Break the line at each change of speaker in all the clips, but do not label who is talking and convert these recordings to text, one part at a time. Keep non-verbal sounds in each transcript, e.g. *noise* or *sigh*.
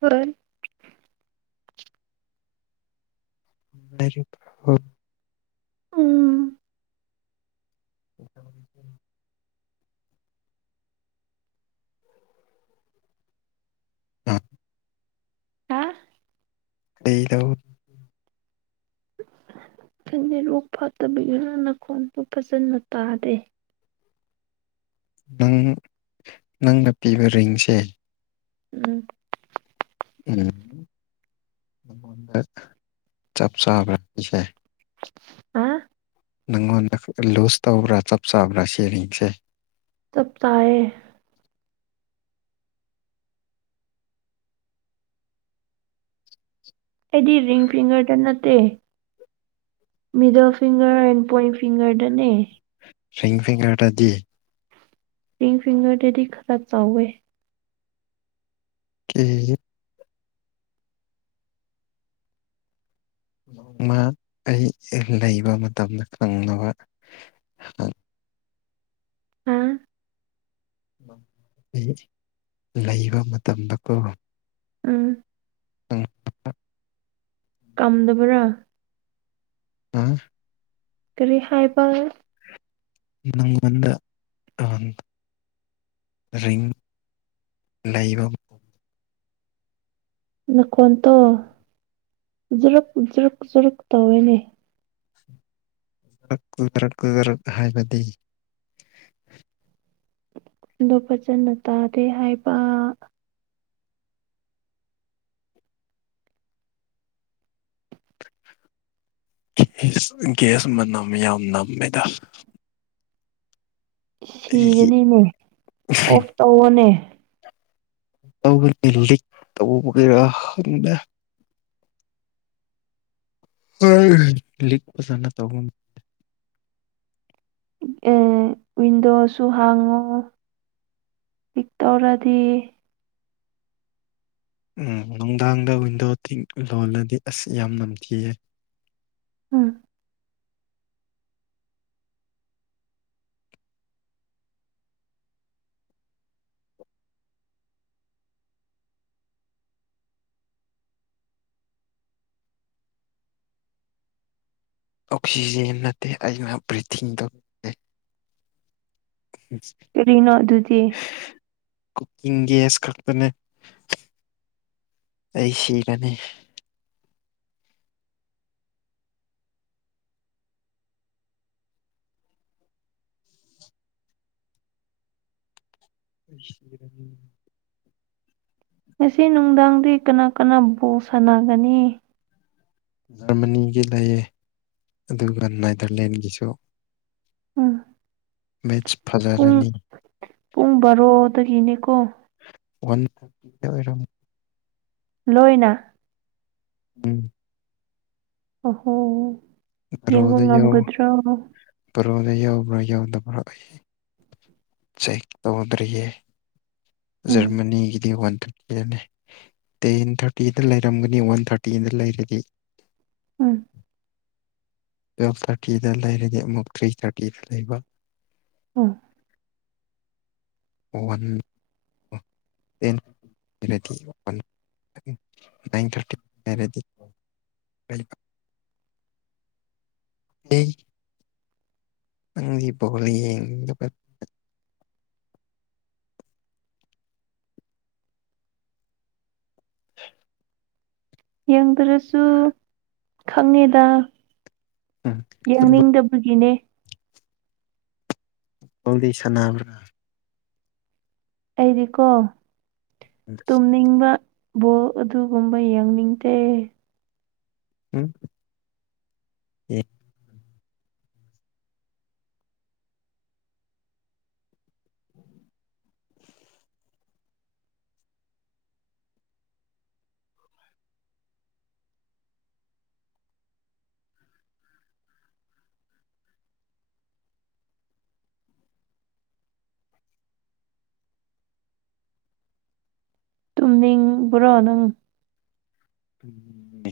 ꯍꯣꯏ
ꯃꯦꯔ ꯄꯔ ꯍ
ꯎꯝ
*inaudible* ꯑꯝ ꯂꯩꯗ *inaudible*
ꯊꯟꯗꯦꯔꯣꯛ ꯐꯥꯠꯇꯕꯤꯒꯤꯔ ꯅꯥꯈꯣꯟꯗꯨ ꯐꯖꯅ ꯇꯥꯗꯦ
ꯅꯪ ꯅꯪꯅ ꯄꯤꯕ ꯔꯤꯡꯁꯦ
ꯎꯝ
ꯎ ꯆꯞꯆꯥꯥ
ꯑ
ꯅꯪꯉꯣꯟꯗ ꯂꯨꯖ ꯇꯧꯕ꯭ꯔꯥ ꯆꯞ ꯆꯥꯕ꯭ꯔꯥ ꯁꯦꯔꯤꯡꯁꯦ
ꯇꯞꯇꯥꯑ ꯑꯦꯗꯤ ꯔꯤꯡ ꯐꯤꯒꯔꯇ ꯅꯠꯇꯦ ꯃꯤꯗꯜ ꯐꯤꯤꯡꯒꯔ ꯑꯦꯟ ꯄꯣꯏꯟ ꯐꯤꯡꯒꯔꯗꯅꯦ
ꯁ꯭ꯋ ꯐꯤꯒꯔꯗꯤ
ꯔꯤꯡ ꯐꯤꯡꯒꯔ ꯗꯗꯤ ꯈꯔ ꯇꯎꯦ
ꯀ ꯅꯣꯡꯃ ꯑꯩ ꯂꯩꯕ ꯃꯇꯝꯗ ꯈꯪꯅꯕ ꯎ
ꯑ
ꯑꯩ ꯂꯩꯕ ꯃꯇꯝꯗꯀꯣ
ꯎꯝ
ꯎꯝ
ꯀꯝꯗꯕꯔꯥ
ꯑ
ꯀꯔꯤ ꯍꯥꯏꯕ
ꯅꯪꯪ ꯃꯅꯨꯡꯗꯗ ꯑ ꯔꯤꯡ ꯂꯩꯕ
ꯅꯈꯣꯟꯇꯣ ꯖꯔꯛ ꯖꯔꯨꯛ ꯖꯔꯛ ꯇꯧꯋꯦꯅꯦ
ꯀꯛ ꯀꯨꯗꯔꯛ ꯀꯨꯗꯔꯛ ꯍꯥꯏꯕꯗꯤ
ꯗꯣ ꯐꯖꯅ ꯇꯥꯗꯦ ꯍꯥꯏꯕ
ꯦ ꯦꯁ ꯃꯅꯥꯝ ꯌꯥꯝ ꯅꯝꯃꯦꯗ ꯑꯩꯒꯤ
ꯁꯤꯒꯅꯤꯅꯦ ꯑꯣꯐ ꯇꯧꯔꯅꯦ
ꯜꯂꯤ ꯇꯧꯕꯔꯟꯅ ꯍ ꯂꯤꯛꯄꯁꯅ ꯇꯒꯦ
ꯑꯦ ꯋꯤꯟꯗꯣꯁꯨ ꯍꯥꯡꯉꯣ ꯄꯤꯛ ꯇꯧꯔꯗꯤ
ꯎꯝ ꯅꯨꯡꯗꯥꯡꯗ ꯋꯤꯟꯗꯣ ꯇꯤꯡ ꯂꯣꯜꯂꯗꯤ ꯑꯁ ꯌꯥꯝ ꯅꯝꯊꯤꯌꯦ
ꯎꯝ
ꯑꯣꯛꯁꯖꯦꯟ ꯅꯇꯩ ꯑꯨ ꯭ꯔꯤꯊꯤꯤꯡ ꯗ
ꯀꯔꯤꯅꯣ ꯑꯗꯨꯗꯤ
ꯀꯨꯀꯤꯡ ꯒꯦꯁ ꯈꯛꯇꯅꯦ ꯑꯩ ꯁꯤ ꯀꯅꯤ ꯀꯔꯅꯤ
ꯉꯁꯤ ꯅꯨꯡꯗꯥꯡꯗꯤ ꯀꯅꯥ ꯀꯅꯥꯕꯨ ꯁꯥꯟꯅꯒꯅꯤ
ꯖꯔꯃꯅꯤꯒꯤ ꯂꯩꯌꯦ ꯑꯗꯨꯒ ꯅꯥꯏꯗꯔꯂꯦꯟꯒꯤꯁꯨ
ꯎꯝ
ꯃꯦꯆ ꯐꯖꯥꯔꯥꯅꯤ
ꯗ ꯀꯅꯤꯀꯣ
ꯋꯥꯟ ꯑꯣꯏꯔꯝ
ꯂꯣꯏꯅ
ꯎꯝ
ꯑꯍꯣ ꯌꯦꯡꯕ ꯉꯝꯒꯗ꯭ꯔꯣ
ꯔꯣꯗ ꯌꯥꯎꯕ꯭ꯔꯥ ꯌꯥꯎꯗꯕ꯭ꯔꯥ ꯑꯩ ꯆꯦꯛ ꯇꯧꯗ꯭ꯔꯤꯌꯦ
ꯎꯝ
ꯖꯔꯃꯅꯤꯒꯤꯗꯤ ꯋꯥꯟ ꯇ ꯇꯦꯟ ꯊꯥꯔꯇꯤꯗ ꯂꯩꯔꯝꯒꯅꯤ ꯋꯥꯟ ꯊꯥꯔꯇꯤꯗ ꯂꯩꯔꯗꯤ
ꯎꯝ
ꯇꯨꯌꯦꯜꯐ ꯊꯥꯔꯇꯤꯗ ꯂꯩꯔꯗꯤ ꯑꯃꯨꯛ ꯊ꯭ꯔꯤ ꯊꯥꯔꯇꯤꯗ ꯂꯩꯕ
ꯍ
ꯋꯥꯟ ꯇ ꯔꯦꯗꯤ ꯏꯟ ꯊꯥꯔꯇꯤ ꯔꯦꯗꯤ ꯀ ꯎꯝ ꯑꯪ ꯄꯣꯜꯂꯤꯌꯦ
ꯌꯦꯡꯗ꯭ꯔꯁꯨ ꯈꯪꯉꯦꯗ
ꯎꯝ ꯐꯨꯠꯕꯣꯜ
ꯌꯥꯡꯅꯤꯡꯗꯕꯒꯤꯅꯦ
ꯀꯜꯗꯤ ꯁꯅꯥ꯭ꯔꯥ
ꯑꯩꯗꯤꯀꯣ ꯇꯨꯝꯅꯤꯡꯕ ꯕꯣꯜ ꯑꯗꯨꯒꯨꯝꯕ ꯌꯦꯡꯅꯤꯡꯗꯦ
ꯎꯝ ꯍ
ꯇꯨꯝꯅꯤꯡꯕ꯭ꯔꯣ ꯅꯪ
ꯎꯝ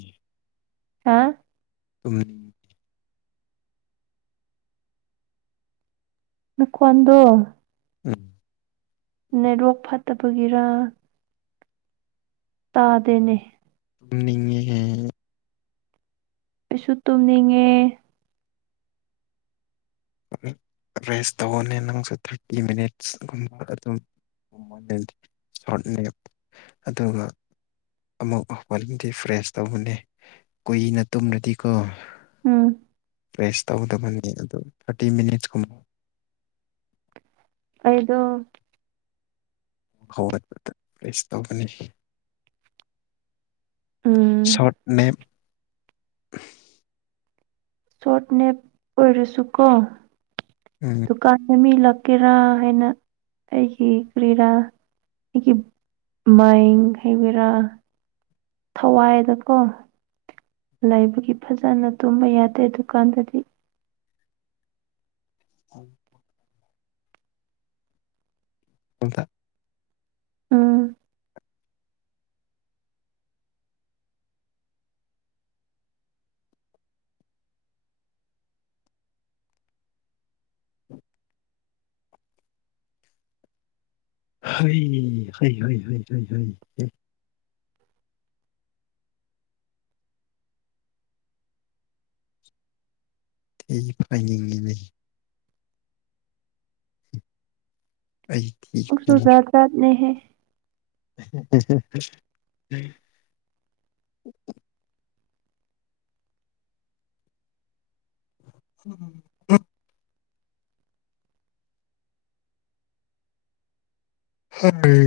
ꯍꯥ
ꯀꯃꯅꯤ
ꯀꯋꯥꯗꯨ
ꯎꯝ
ꯅꯦꯠꯋꯣꯛ ꯐꯠꯇꯕꯒꯤꯔ ꯇꯥꯗꯅꯦ
ꯉ
ꯀꯩꯁꯨ ꯇꯨꯝꯅꯤꯡꯉꯦ
ꯔꯦꯁ ꯇꯧꯧꯕꯅꯦ ꯅꯪꯁꯨꯦ ꯊꯥꯔꯇꯤ ꯃꯤꯅꯤꯠꯁꯀꯨꯝꯕ ꯑꯗꯨꯝ ꯁꯣꯔꯠꯅꯦꯞ ꯑꯗꯨꯒ ꯑꯃꯨꯛ ꯃꯗꯤ ꯐ꯭ꯔꯦꯁ ꯇꯧꯕꯅꯦ ꯀꯨꯏꯅ ꯇꯨꯝꯅꯗꯤꯀꯣ
ꯎꯝ
ꯄ꯭ꯔꯦꯁ ꯇꯧꯗꯕꯅꯤ ꯑꯗꯨꯣ ꯊꯥꯔꯇꯤ ꯃꯤꯅꯤꯠꯁꯀꯨꯝꯕ
ꯑꯩꯗ
ꯍꯧꯒꯠꯄꯗ ꯄ꯭ꯔꯦꯁ ꯇꯧꯒꯅꯤ
ꯎꯝ
ꯁꯣꯠꯅꯦ
ꯁꯣꯔꯠꯅꯦ ꯑꯣꯏꯔꯁꯨ ꯀꯣ ꯗꯨꯀꯥꯟꯗ ꯃꯤꯛ ꯀꯦꯔꯥ ꯍꯥꯏꯅ ꯑꯩꯒꯤ ꯀꯦꯔꯥ ꯑꯩꯒꯤ ꯃꯥꯏ ꯍꯥꯏꯕꯤꯔꯥ ꯊꯋꯥꯏꯗ ꯀꯣ ꯂꯩꯕꯒꯤ ꯐꯖꯅ ꯇꯨꯝꯕ ꯌꯥꯗꯦ ꯑꯗꯨꯀꯥꯟꯗꯗꯤ
ꯍꯝ ꯆꯜꯇ *inaudible*
ꯎꯝ
ꯍꯩꯍꯩꯍꯩꯍꯩꯍꯩꯍꯩ ꯑꯩ ꯐꯥꯏꯅꯤꯡꯏꯅꯦ ꯑꯩ ꯊꯤ
ꯎꯁꯨꯖꯥ
ꯐꯥꯏꯅꯤꯡꯉꯤ
ꯁꯥꯅꯦ ꯍꯥꯏ
*unintelligible* *unintelligible* ꯍꯥꯏ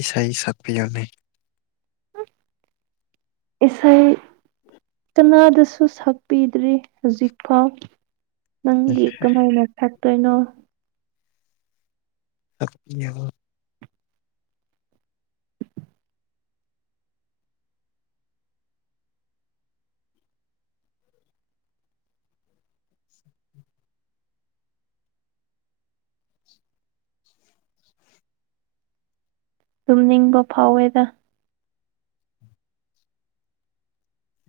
ꯏꯁꯩ ꯁꯛꯄꯤꯌꯅꯤ
ꯏꯁꯩ ꯀꯅꯥꯗꯁꯨ ꯁꯛꯄꯤꯗ꯭ꯔꯤ ꯍꯧꯖꯤꯛꯐꯥꯎ ꯅꯪꯒꯤ ꯀꯃꯥꯏꯅ ꯊꯥꯛꯇꯣꯏꯅꯣ
*inaudible*
ꯇꯨꯝꯅꯤꯡꯕ ꯐꯥꯎꯋꯦꯗ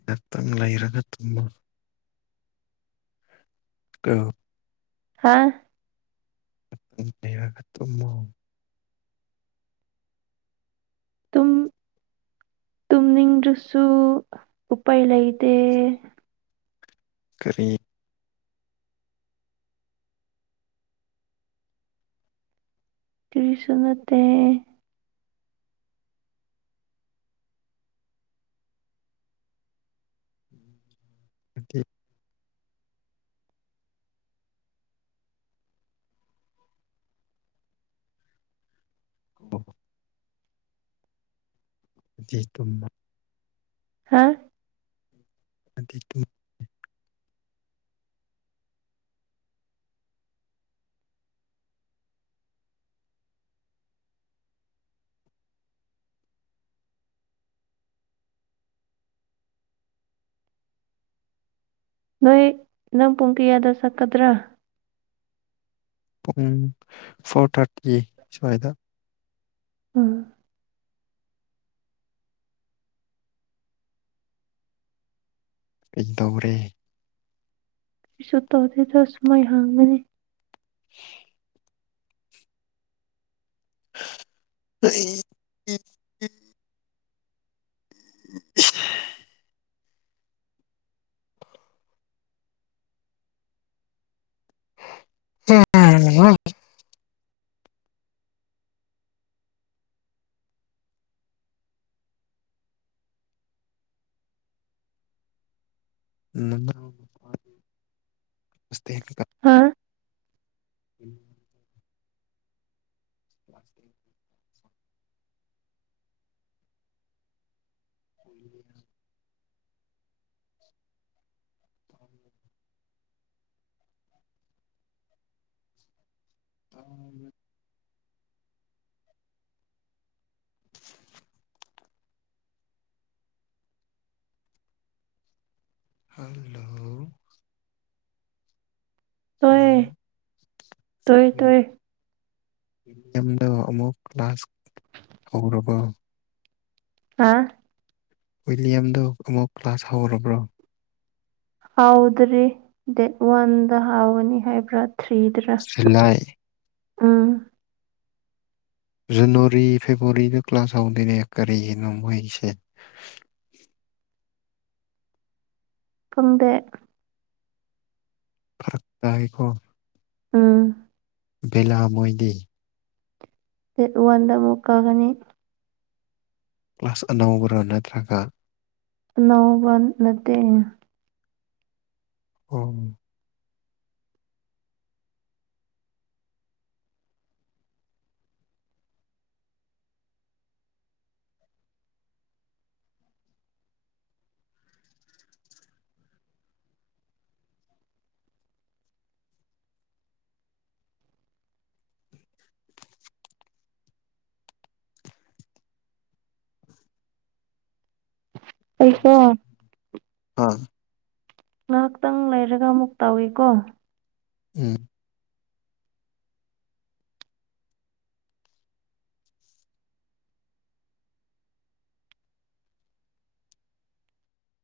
ꯔꯛꯇꯪ ꯂꯩꯔꯒ ꯇꯨꯝꯃꯣ ꯑꯥ
ꯍꯥꯥ
ꯒ ꯇꯨꯃꯣ
ꯇꯨꯝ ꯇꯨꯝꯅꯤꯡꯗꯔꯁꯨ ꯎꯄꯥꯏ ꯂꯩ ꯏ ꯇꯦ
ꯀꯥꯔꯤ
ꯀꯔꯤꯁꯨ ꯅꯠꯇꯦ
*unintelligible* ꯑꯣ ꯇꯨꯝꯃꯣ
ꯍꯥꯥ
ꯑꯗꯨꯗꯤ
ꯅꯣꯏ ꯅꯪ ꯄꯨꯡꯀꯤꯌꯥꯗ ꯁꯛꯀꯗ꯭ꯔꯥ
ꯄꯨꯡ ꯐꯣꯔ ꯊꯥꯔꯇꯤ ꯁꯋꯥꯏꯗ
ꯎꯝ
ꯀꯩ ꯗꯧꯔꯦ
ꯁꯨ ꯇꯧꯗꯗ ꯁꯨꯃꯥꯏ ꯍꯥꯡꯒꯅꯤ
*unintelligible* ꯑꯩ *unintelligible* *unintelligible* ꯑꯥꯍꯥ *unintelligible* ꯎ *inaudible*
ꯍꯥ
*unintelligible* ꯑꯣꯏꯣꯏꯅ *inaudible* ꯑ *inaudible* ꯍꯜꯂꯣ
ꯇꯣꯏ
ꯍꯜꯂꯣ
ꯇꯣꯏꯏ ꯇꯣꯏꯏ
ꯑꯗꯨꯣ ꯑꯃꯨꯛ ꯂꯥꯁ ꯍꯧꯔꯕ
ꯑ
ꯋꯤꯂꯤꯌꯝꯗꯨ ꯑꯃꯨꯛ ꯀ꯭ꯂꯥꯁ ꯍꯧꯔꯕ꯭ꯔꯥ
ꯍꯥꯎꯗ꯭ꯔꯤ ꯗꯦ ꯋꯥꯗ ꯍꯥꯎꯅꯤ ꯍꯥꯏꯕ꯭ꯔꯠ ꯊꯔꯤꯗ꯭ꯔ
ꯖꯨꯂꯥꯏ
ꯎꯝ
ꯖꯅꯋꯥꯔꯤ ꯐꯦꯕꯋꯥꯔꯤꯗ ꯀ꯭ꯂꯥꯁ ꯍꯧꯗꯣꯏꯔꯦ ꯀꯔꯤꯒꯤꯅꯣ ꯃꯣꯏꯁꯦ *inaudible*
ꯐꯪꯗꯦ
ꯐꯔꯛ ꯇꯀꯣ
ꯎꯝ
ꯕꯂꯥ ꯃꯣꯏꯗꯤꯦ
ꯋꯥꯗꯕꯨ ꯀꯒꯅꯤ
ꯀ꯭ꯂꯥꯁ ꯑꯅꯧꯕꯔ ꯅꯠꯇ꯭ꯔꯒ
ꯅ ꯋꯥꯟ ꯅꯠꯇ
ꯎ
ꯑꯩꯀꯣ
ꯑꯥ
ꯉꯥꯏꯍꯥꯛꯇꯪ ꯂꯩꯔꯒ ꯑꯃꯨꯛ ꯇꯧꯏꯀꯣ
ꯎꯝ